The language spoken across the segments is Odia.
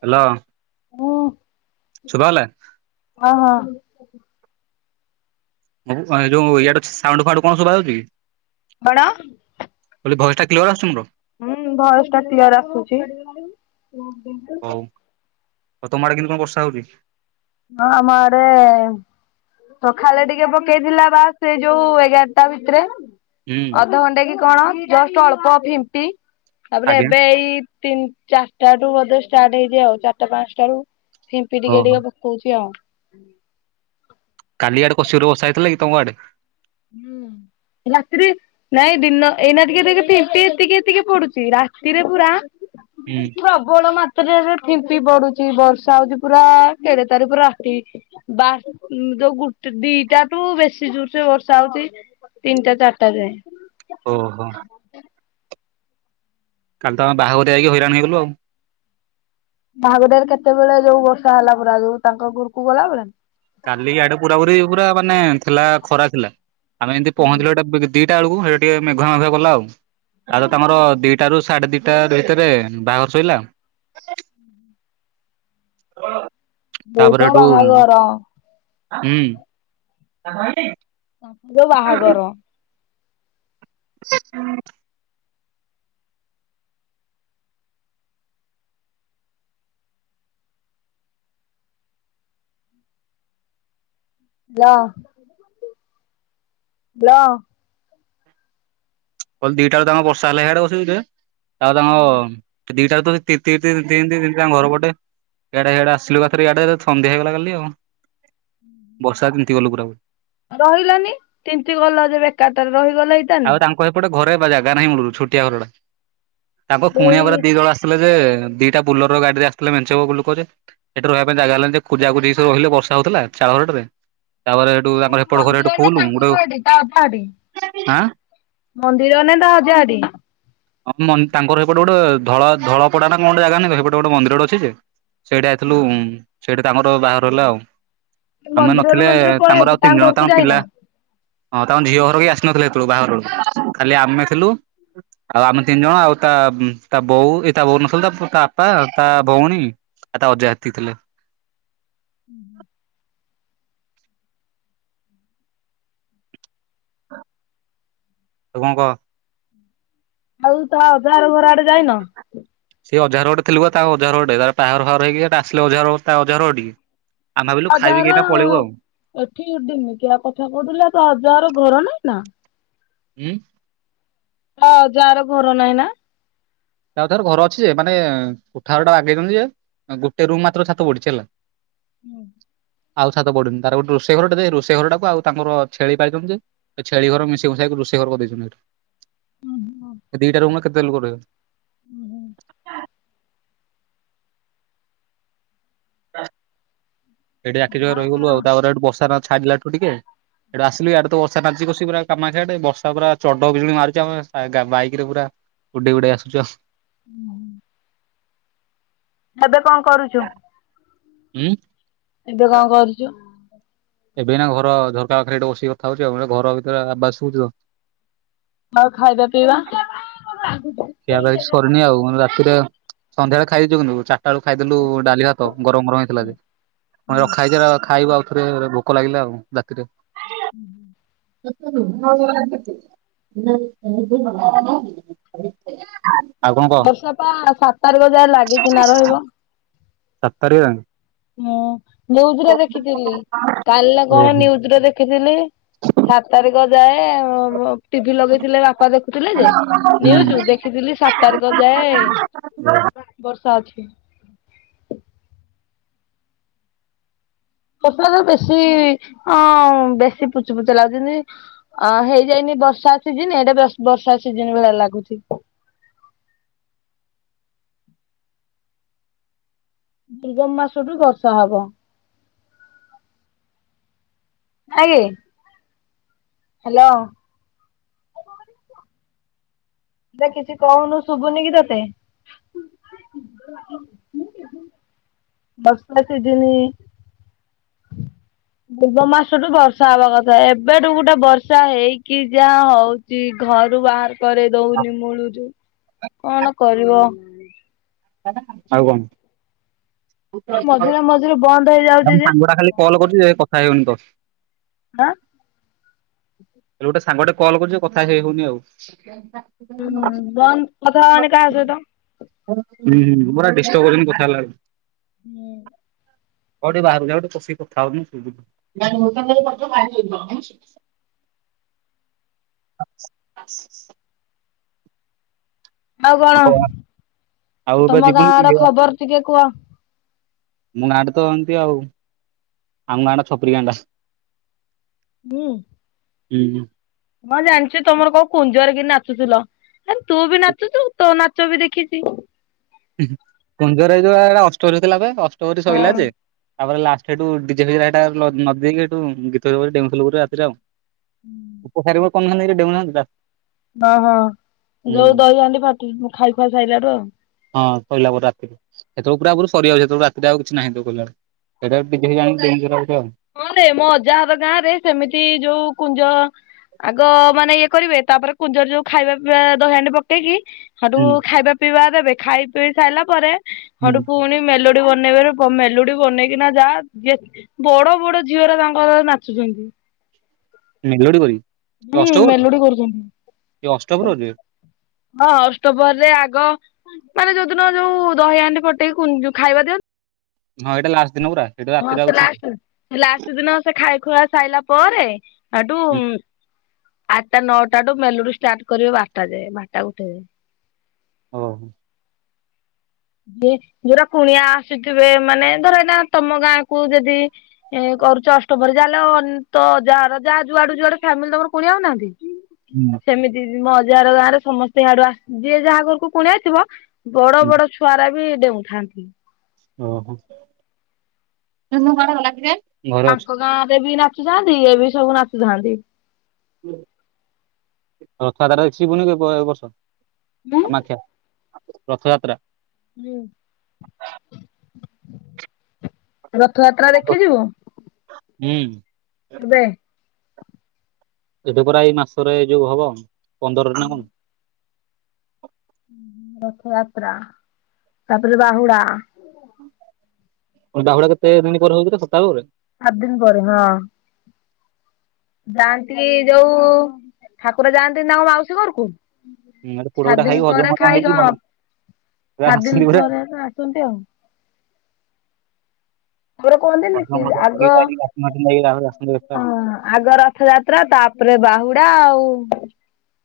ହାଲୋ। ହୁଁ। ଶୁଭାହେଲା? ହଁ ହଁ। ଏ ଯୋଉଁ ଇଆଡୁ ସାଉଣ୍ଡ ଫାଉଣ୍ଡ କଣ ଶୁଭା ଯାଉଛି କି? କଣ? ମୁଁ କହିଲି ଭଏସଟା କ୍ଲିୟର ଆସୁଛି ମୋର? ହୁଁ। ଭଏସଟା କ୍ଲିୟର ଆସୁଛି। ହ ହଉ। ହଉ ତମ ଆଡେ କେମତି କଣ ବର୍ଷା ହଉଛି? ହଁ, ଆମ ଆଡ଼େ ସଖାଳେ ଟିକେ ପକେଇଥିଲା ବା ସେ ଯୋଉ ଏଗାରଟା ଭିତରେ ହୁଁ ଅଧଘଣ୍ଟେ କି କଣ? ଜଷ୍ଟ ଅଳ୍ପ ଫିମ୍ପି। ତାପରେ ଆଜ୍ଞା ଏବେ ଏଇ ତିନ ଚାରିଟାରୁ ବୋଧେ ଷ୍ଟାର୍ଟ ହେଇଚି ଆଉ। ଚାରିଟା ପାଞ୍ଚଟାରୁ ଫିମ୍ପି ଟିକେ ଓହୋ ଟିକେ ପକଉଛି ଆଉ। କାଲି ଆଡେ ପଶ୍ଚିମରୁ ବର୍ଷା ହେଇଥିଲା କି ତମ ଆଡେ? କାଲି ରାତିରେ ନାଇଁ ଦିନ, ଏଇନା ଟିକେ ଦେଖ ଫିମ୍ପି ଏତିକି ଏତିକି ପଡୁଛି, ରାତିରେ ପୁରା ହୁଁ ପ୍ରବଳ ମାତ୍ ମାତ୍ରାରେ ଫିମ୍ପି ପଡୁଛି, ବର୍ଷା ହଉଛି ପୁରା କେଡେ ତାରି ପୁରା ରାତି ବା ଉମ୍ ଯୋଉ ଗୋଟେ ଦିଟାଠୁ ବେଶି ଜୋରସେ ବର୍ଷ ବର୍ଷା ହଉଛି, ତିନିଟା ଚାରିଟା ଯାଏଁ। ଓହୋ। କାଲି ତ ଆମେ ବାହାଘରିଆ ଯାଇକି ହଇରାଣ ହେଇଗଲୁ ଆଉ। ବାହାଘରିଆରେ କେତେବେଳେ ଯୋଉ ବର୍ଷା ହେଲା ପୁରା ଯୋଉ ତାଙ୍କ ଘୁରକୁ ଗଲାବେଳେ? କାଲି ଆଡ଼େ ପୁରା ପୁରି ପୁରା ମାନେ ଥିଲା ଖରା ଥିଲା, ଆମେ ଯେମତି ପହଞ୍ଚିଲୁ ଏଟା ବି-ବି ଦିଟା ବେଳକୁ ସେଇଟା ଟିକେ ମେଘୁଆ ମେଘୁଆ କଲା ଆଉ। ଆଉ ତ ତମର ଦିଟ୍ ଦିଟାରୁ ସାଢ଼େଦିଟା ଭିତେରେ ବାହାଘର ସଇଲା [unintelligible] ଯୋଉ ତାପରେ ତ ହେଠୁ ବାହାଘର। ହୁଁ। ତମ ଯୋଉ ବାହାଘର। ହୁଁ। Hello, hello. କହିଲି ଦିଟା ବେଳକୁ ତାଙ୍କର ବର୍ଷା ହେଲା ଇଆଡ଼େ ବସିକି ଯେ, ତାପରେ ତାଙ୍କ ଦିଟାରୁ ତ ତିନ୍ତି ତିନ୍ତି ତିନ୍ତି ତିନ୍ତି ତିନ୍ତି ତାଙ୍କ ଘର ପଟେ ଇଆଡ଼େ ଇଆଡ଼େ ଆସିଲୁ ଏକାଥରେ ଇଆଡ଼େ ତ ସନ୍ଧ୍ୟା ହେଇଗଲା କାଲି ଆଉ। ବର୍ଷାରେ ତିନ୍ତି ଗଲୁ ପୁରା ପୁରି। ରହିଲନି, ତିନ୍ତି ଗଲ ଯେ ବେକାରଟାରେ ରହିଗଲେ ଏ ଆଉ ତାଙ୍କ ସେପଟେ ଘରେ ବା ଜାଗା ନାହିଁ ମୁଳୁରୁ, ଛୋଟିଆ ଘରଟା। ତାଙ୍କ ଦୁଇ କୁଣିଆ ପରା ଦି ଦଳ ଆସିଥି ସିଥିଲେ ଯେ, ଦିଟା ବୋଲଲରର ଗାଡ଼ିରେ ଆସିଥିଲେ ମେଞ୍ଚେ ବାକୁ ଲୋକ ଯେ ସେଠି ରହିବା ପାଇଁ ଜାଗା ହେଲାନି ଯେ, କୁଜା କୁୁଜି ହେଇକି ସବୁ ରହିଲେ ବର୍ଷା ହଉଥିଲା, ଚାଳ ଘରଟାରେ। ତାପରେ ଟୁ ତାଙ୍କର ସେପଟ ଘରେ ସେଠୁ ଫୁଲୁ, ଉମ୍ ଗୋଟେ [unintelligible] ଆଁ? ମନ୍ଦିରରେ ନା ତା ଅଜା ଘରଟି? ହଁ ମନ୍ ତାଙ୍କର ସେପଟେ ଗୋଟେ ଧଳ-ଧଳପଡ଼ା ନା କଣ ଗୋଟେ ଜାଗା ନାହିଁ, ସେପଟେ ଗୋଟେ ମନ୍ଦିରଟେ ଅଛି ଯେ ସେଇଠିକି ଆଇଥିଲୁ, ସେଇଠି ତାଙ୍କର ବାହାଘର ହେଲା ଆଉ। ଆମେ ମନ୍ଦିରରୁ ନଥିଲେ ମନ୍ଦିର ପଳେଇଛ ତାଙ୍କର ଆଉ ତିନି ଜଣ ଘରକୁ ତାଙ୍କ ପିଲା ଯାଇନ? ହଁ, ତାଙ୍କ ଝିଅ ଘର ବି ଆସି ନଥିଲେ ସେତେବେଳକୁ ବାହାଘରକୁ ଖାଲି ଆମେ ଥିଲୁ ଆଉ ଆମେ ତିନି ଜଣ ଆଉ ତା ତା ବୋଉ ଏ ତା ବୋଉ ନଥିଲେ ତା ତା ବାପା ତା ଭଉଣୀ ଆଉ ତା ଅଜା ହେତିକି ଥିଲେ। ହୁଁ ହୁଁ। ଆଉ କଣ କହ? ଆଉ ତା ଅଜା ଘର ଘର ଆଡ଼େ ଯାଇନ? ସେ ଅଜା ଘରେ ଗୋଟେ ଥିଲୁ ପା ତା ଅଜାଘର ଗୋଟେ ତାର ବାହାଘର ଫାହାଘର ହେଇକି ଆସିଲେ ଅଜାଘର ତା ଅଜା ଘର ଘଟିକି। ଆମେ ଭାବିଲୁ ଖାଇପିକି ଏଇନା ପଳେଇବୁ ଆଉ [unintelligible] [unintelligible] ତା ଅଜା ଘର ଘର ନାହିଁ ନା? ତାପରେ ତାଙ୍କର ଘର ଅଛି ଯେ ମାନେ କୋଠାଘର ଟା ବାଗେଇଛନ୍ତି ଯେ ଗୋଟେ ରୁମ୍ ମାତ୍ର ଛାତ ପଡ଼ିଛି ହେଲା ହୁଁ। ଆଉ ଛାତ ପଡ଼ିନି ତାର ଗୋଟେ ରୋଷେଇ ଘର ଟେ ଯେ ରୋଷେଇ ଘର ଟାକୁ ଆଉ ତାଙ୍କର ଛେଳି ପାଳିଛନ୍ତି ଯେ ଛେଳି ଘର ମିଶେଇ ମିଶାଇକି ରୋଷେଇ ଘର କରିଦେଇଛନ୍ତି ସେଠି। ଦିଟା ରୁମରେ କେତେ ଲୋକ ରହିବେ? ସେଠି ଜାକି ଜୁକି ହେଇକି ରହିଗଲୁ ଆଉ ତାପରେ ସେଠୁ ବର୍ଷା ଛାଡି଼ଲାଠୁ ଟିକେ ସେଠୁ ଆସିଲୁ ଆଡ଼େ ବର୍ଷା ନାଦୁଛି କସିକରି ପୁରା କାମାକ୍ଷା ଆଡ଼େ ବର୍ଷା ପୁରା ଚଡ଼ ବିଜୁଳି ମାରୁଛି ଆମେ ବାଇକ୍ ରେ ପୁରା ଉଡ଼େଇ ଉଡ଼ାଇ ଆସିଛୁ ଆଉ। ହୁଁ ଏବେ କଣ କରୁଛୁ? ହୁଁ? ଏବେ କଣ କରୁଛୁ? ଏବେ ଏଇନା ଘର ଝରକା ପାଖରେ ବସିକି କଥା ହଉଛି ଆଉ ଘର ଭିତରେ ଆବାଜ ଶୁଭୁଚି ତ। ଆଉ ଖାଇବା ପିଇବା? ଖିଆପିଆ କିଛି ସରିନି ଆଉ ରାତିରେ ସଂଧ୍ୟାବେଳେ ଖାଇଦେଇଛୁ କିନ୍ତୁ ଚାରିଟା ବେଳେ ଖାଇଦେଲୁ ଡାଲି, ଭାତ ଗରମ ଗରମ ହେଇ ରାଇ ଖାଇବ ଆଉ ଖାଇବୁ ଆଉ ଥରେ ଭୋକ ଲାଗିଲା ଆଉ ରାତିରେ। ହ ହୁଁ [unintelligible] ବର୍ଷା ପା ସାତ ତାରିଖ ଯାଏ ଲାଗିକ ନା ରହିବ। ସାତ୍ ତାରିକ ଯାଏ? ହୁଁ ନିୁଜରେ ଦେଖିଥିଲି। କା କଣ ଓହୋ ନିୁଜରେ ଦେଖିଥିଲି ସାତ ତାରିଖ ଯାଏ ଟିଭି ଲଗେଇଥିଲେ ବାପା ଦେଖୁଥିଲେ ଯେ ନିଉଜ। ହୁଁ। ଦେଖିଥିଲି ସାତ ତାରିଖ ଯାଏ ବର୍ଷା ଅଛି। ପର ବେଶୀ ଅ ବେଶୀ ପୁଚୁ ପୁଚ ଲାଗୁଛି ଯେମିତି ଅଁ ହେଇଯାଇନି ବର୍ଷା ସିଜନ ଏଇଟା ବର୍ଷା ସିଜ ଭଳିଆ ଲାଗୁଛି। ଦୁର୍ଗମ ମାସଠୁ ବର୍ଷା ହବ। [unintelligible] ହ୍ୟାଲୋ ହେ କିଛି କହୁନୁ ଶୁଭୁନି କି ତତେ? [unintelligible] ପୂର୍ବ ମାସଠୁ ବର୍ଷା ହବା କଥା ଏବେଠୁ ଗୋଟେ ବର୍ଷା ହେଇକି ଯାହା ହଉ ଛି ଘରୁ ବାହାର କରେଇ ଦଉନି ମୁଳୁରୂ କଣ କରିବ? ଆଉ କଣ? [unintelligible] ମଝିରେ ମଝିରେ ବନ୍ଦ ହେଇଯାଉଛି ଯେ ସାଙ୍ଗଟା ଖାଲି କଲ୍ କରୁଛି ଏ କଥା ହେଇଗନି ତ। ଦା ଏବେ ଗୋଟେ ସାଙ୍ଗ ଗୋଟେ କଲ୍ କରୁଛୁ, କଥା ହେଇ ହଉନି ଆଉ। [inaudible] ହୁଁ ବନ୍ଦ କଥା ଉଁ, ହବାନି କାହା ସହିତ ହୁଁ ପୁରା ଡିଷ୍ଟପ୍ କରୁଛନ୍ତି କଥା ହେଲାବେଳେ। ନୋ କୋଉଠି ବାହାରକୁ ଯାଉନୁ ବସିକି କଥା ହମି ସେଇ ଯୋଗୁ। ଯଦି ମୂର୍ଖାମି ରେ ପଡିଯିବ ଭାରିହେଇଯିବିନି। [inaudible] ଆଉ କଣ, ଆଉ ଏବେ ତୋମ ଗାଁ ଯିବୁନି କି ଆଡ ଆମ ଖବର ଟିକେ କୁଅ? ଆମ ଗାଁଟା ତ ଏମତି ଆଉ, ଆମ ଗାଁଟା ଛପରି ଗାଁଟା। ମୁଁ ହୁଁଁ। ହଁ ଜାଣିଛି ତୋମର କୋଉ କୁଞ୍ଜରେ କି ନାଚୁଥିଲ, ହେନ୍ ତୁ ବି ନାଚୁଚୁ, ତୋ ନା ଚ ବି ଦେଖିଚି। ଉଁ, ହୁଁ, କୁଞ୍ଜର ଏଇ ଯୋଉ ଆ, ଏଟା ଅଷ୍ଟରୀ ହଉଥିଲା ବେ ଅଷ୍ଟପ୍ରହରୀ ସଇଲା ଯେ। ହଁ ତାପରେ ଲଷ୍ଟ ସେଠୁ ଡିଜେ ଫିଜେ ରେ ହେଟା ଲ-ନଦି ଦେଇକି ହେଠୁ ଉଁ, ଗୀତ [unintelligible] ଡେଉଁ ଥୁଲୁ ପୁରା ରାତିରେ ଆଉ। ଉପସାରୀବ କ [unintelligible] ଡେଉଁନାହାନ୍ତି ତ। ହଁ, ହଁ ଯୋଉ ଦହି ହାଣ୍ଡି ଫାଟି ଖାଇ ଖୁଆ ସାଇଲାଠୁ ଆଉ। ହଁ ସଇଲା ପରେ ରାତିରେ ସେତେବେଳୁ ପୁରା ପୁରୁ ସରିବ ଯେହେତୁ ରାତିରେ ଆଉ କିଛି ନାହିଁ ତ କଲାଳ। ସେଇଟା ଡିଜେ ଫିଜେ ଆଣିକି ଡେଇଁକି ସେରା ଗୋଟେ ଆଉ। ହଁ ରେ ମୋ ଅଜା ହର ଗାଁ ରେ ସେମିତି ଯୋଉ କୁଞ୍ଜ ଆଗ ମାନେ ଇଏ କରିବେ, ତାପରେ କୁଞ୍ଜର ରେ ଯୋଉ ଖାଇବା ପିଇବା ଦହିଆଣ୍ଡି ପକେଇକି ସେଠୁ ହୁଁ ଖାଇବା ପିଇବା ଦେବେ ଖାଇ ପିଇ ସାଇଲା ପରେ ହଠୁ ପୁଣି ମେଲୋଡି ବନେଇବାରେ ପ-ମେଲୋଡି ବନେଇକିନା ଯା ଯେ ବଡ ବଡ ଝିଅ ଉରା ତାଙ୍କର ନାଚୁଛନ୍ତି। ମେଲୋଡି କରିକି? ହୁଁ, ମେଲୋଡି ଏ କରୁଛନ୍ତି। ଅଷ୍ଟପ୍ରହରୀରେ ହଁ ଅଷ୍ଟପ୍ରହରୀ ରେ ଆଗ ତାଙ୍କର ଯୋଉଦିନ ଯୋଉ ଦହି ହାଣ୍ଡି ଫଟେଇ କୁ- ଯୋଉ ଖାଇବା ଦିଅ ହଁ ଏଟା ଲାଷ୍ଟ ଦିନ ପୁରା? ହଁ ସେ ଲାଷ୍ଟ ଦି, ସେ ଲାଷ୍ଟ ଦିନ ସେ ଖାଇ ଖୁଆ ସାଇଲା ପରେ ଏଠୁ ହୁଁ ଉଁ, ଆଟା ନଅଟାଠୁ ମେଲୋଡି ଷ୍ଟାର୍ଟ କରିବେ ବାରଟା ଯାଏ। ବାରଟା ଗୋଟେ ଯାଏ। ଓ ହଁ। ଯେ ଯୋଉରା କୁଣିଆ ଆସୁଥିବେ, ମାନେ ଧର ଏଇନା ତୋମ ଗାଁକୁ ଯଦି ଏ କରୁଚ ଅଷ୍ଟପ୍ରହରୀ ଯା ହେଲେ ଅନ୍ ତ ଯାହାର ଯା ଯୁଆଡୁ ଯୁଆଡୁ ଫ୍ୟାମିଲି ତୋମର କୁଣିଆ ଆଉନାହାନ୍ତି? ହୁଁ ସେମିତି ମୋ ଅଜା ଘର ଗାଁ ରେ ସମସ୍ତେ ସିଆଡୁ ଆ, ଯିଏ ଯାହା ଘରକୁ କୁଣିଆ ଆଇଥିବ ବଡ ବଡ ଛୁଆଉରା ବି ଡେଉଁଥାନ୍ତି। ଓ ହଁ। ତାଙ୍କ ଗାଁ ରେ ବି ନାଚୁଥାନ୍ତି, ଇଏ ବି ସବୁ ନାଚୁଥାନ୍ତି। ରଥଯାତ୍ରା ଦେଖିବୁନି କି ଏବ ଏ ବର୍ଷ ହୁଁ। କାମାକ୍ଷା? ରଥଯାତ୍ରା? ମୁଁ, ରଥଯାତ୍ରା ଦେଖି ଯିବୁ? ହୁଁ। ଏବେ? ଏବେ ପରା ଏଇ ମାସରେ ଯୋଉ ହବ ପନ୍ଦରରେ ନା କଣ? ରଥଯାତ୍ରା ତାପରେ ବାହୁଡା। ହଁ ବାହୁଡ଼ା କେତେ ଦିନି ପରେ ହବ [unintelligible] ସପ୍ତାହ ପରେ? ସାତ ଦିନ ପରେ ହଁ। ଯାଆନ୍ତି ଯୋଉ ଠାକୁର ଯାଆନ୍ତିନି ତାଙ୍କ ମାଉସୀ ଘରକୁ ପୋଡ ସାତ ପିଠା ଦିନ ଖାଇକି ହଜମ ପରେ ଫଜମ ଖାଇ ହେଇକି କଁ ପୁରା ସାତ ଦିନ ଆସନ୍ତି ପୁରା ପରେ ତ ଆସନ୍ତି ଆଉ। ଘରେ କୁହନ୍ତିନି କି ହଜମ ଆଗ ଫଜମ କରିକି ଆସନ୍ତି ପୁରା। ହଁ ଆଗର ରଥଯାତ୍ରା ତାପରେ ବାହୁଡା ଆଉ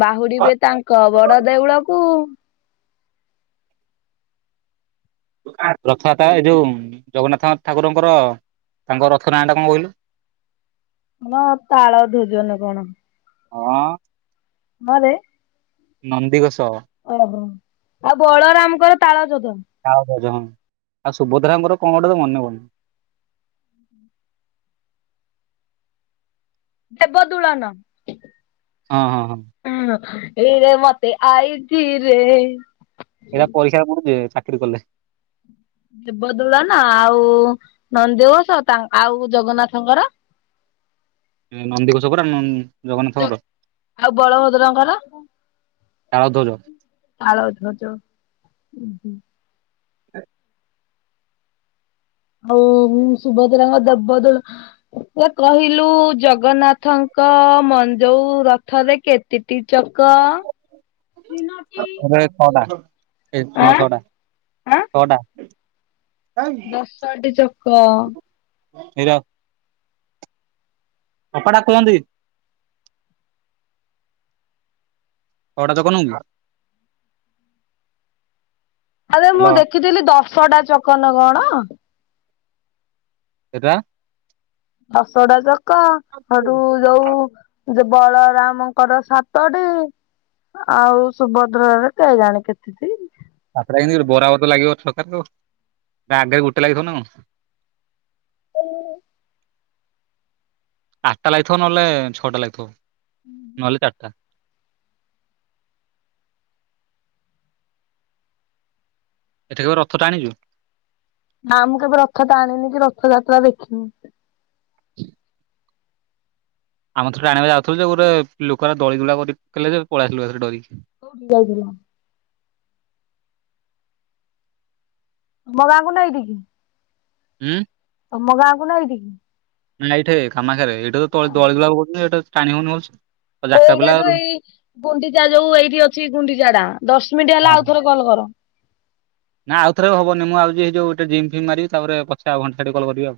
ବାହୁଡିବେ ତାଙ୍କ ବଡ ଦେଉଳକୁ। ରଥଯାତ୍ରା ଏ ଯୋଉ ଜଗନାଥ ଠାକୁରଙ୍କର ତାଙ୍କ ରଥ ନାଆଟା କଣ କହିଲୁ? [inaudible] ନା ତାଳଧ୍ଵଜ ନା କଣ? ହଁ ନାରେ। ନନ୍ଦିଘୋଷ। ଓହୋ ଆଉ ବଳରାମଙ୍କର ତାଳଧ୍ଵଜ। ତାଳଧ୍ଵଜ ହଁ ଆଉ ସୁଭଦ୍ରାଙ୍କର କଣ ଗୋଟେ ତ ମନେପ ଉଁ। ଦେବଦୁଳନ। ହଁ ହଁ ହଁ। ଉଁ ଏଇରେ ମତେ ଆଇଚିରେ। ଏରା ପରୀକ୍ଷାରେ ପଡୁଚି ଚାକିରି କଲେ। ଦେବଦୋଳନ ଆଉ ନନ୍ଦୀଘୋଷ ତାନ୍ ଆଉ ଜଗନ୍ନାଥଙ୍କର? ଏ ନନ୍ଦିଘୋଷ ପରା ନନ୍ ଜଗନ୍ନାଥଙ୍କର। ଆଉ ବଳଭଦ୍ରଙ୍କର ତାଳଧ୍ଵଜ। ତାଳଧ୍ଵଜ ଉଁହଁ। ଏ ଆଉ ଉଁ ସୁଭଦ୍ରା ଜଗନାଥ୍ ଦେବଦୋଳ ଇଏ କହିଲୁ ଜଗନ୍ନା ଥଙ୍କ ମନ୍ଦ୍ ଯୋଉ ରଥରେ କେତିଟି ଚକ? ଏଟାରେ ଛଅଟା ଏ ହଁ ଆଁ ଛଅଟା ଆଁ ଛଅଟା। ଦଶଟି ଚକ। ଏରା କପଡା କୁହନ୍ତି କି? ଛଅଟା ଚକ ନୁହଁ କି? ଆରେ ମୁଁ ହ୍ୟାଲୋ ଦେଖିଥିଲି ଦଶଟା ଚକ ନା କଣ? ଏଟା ଦଶଟା ଚକ ହେଠୁ ଯୋଉ ଯୋଉ ବଳରାମଙ୍କର ସାତଟି ଆଉ ସୁଭଦ୍ରାର କେଇଜାଣି କେତିଟି? ସାତଟା କେମତି କି ଗୋଟେ ବରା [unintelligible] ତ ଲାଗିବ ଛତାରେ ତୋ ତା ଆଗରେ ଗୋଟେ ଲାଗିଥିବ ନା କଣ? [unintelligible] ଆଟଟା ଲାଗିଥିବ ନହେଲେ ଛଅଟା ଲାଗିଥିବ ନହେଲେ ଚାରଟା। ଏଠି କେବେ ରଥ ଟାଣିଚୁ? ନା ମୁଁ କେବେ ରଥ ଟାଣିନି କି ରଥଯାତ୍ରା ଦେଖିନି। ଆମେ ଥରେ ଆଣିବାକୁ ଯାଉଥିଲୁ ଯେ ଗୁରେ ଲୋକ ଗୁରା ଦଳି ଦୁଳା କରି ପକେଇଲେ ଯେ ପଳେଇଆସିଲୁ ଡରିକି। କୋଉଠିକି ଯାଇଥିଲ? ତୁମ ଗାଁଙ୍କୁ ନା ଏଇଠିକି? ଉଁ। ତମ ଗାଁକୁ ନା ଏଇଠିକି? ନାଁ ଏଇଠି କାମାକ୍ଷାରେ। ଏଇଟେ ତ ଦଳିଦୁଳା ପକଉଛନ୍ତି ଏଇଟେ ଟାଣିହଉନି ଭଲସେ। ଆଉ ଜାକା ଏଇଟା ପିଲା ଯୋଉ ଆଉ। ଏଇ ଗୁଣ୍ଡିଚା ଯୋଉ ଏଇଠି ଅଛି ଗୁଣ୍ଡିଚାଟା। ଦଶ ମିନିଟି ହେଲା ଆଉ ଥରେ କଲ୍ କର। ନାଇଁ ଆଉଥରେ ହବନି। ମୁଁ ଆଉଚି ହେଇ ଯଉ ଗୋଟେ ଜିମ୍ ଫିମ୍ ମାରିବି ତାପରେ ପଛେ ଆଉ ଘଣ୍ଟେ ଛାଡ଼ି କଲ୍ କରିବି ଆଉ।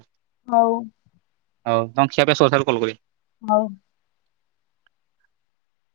ହଉ। ହଉ ତମ ଖିଆପିଆ ସରୁ କଲ୍ କରିିବି। ହଉ।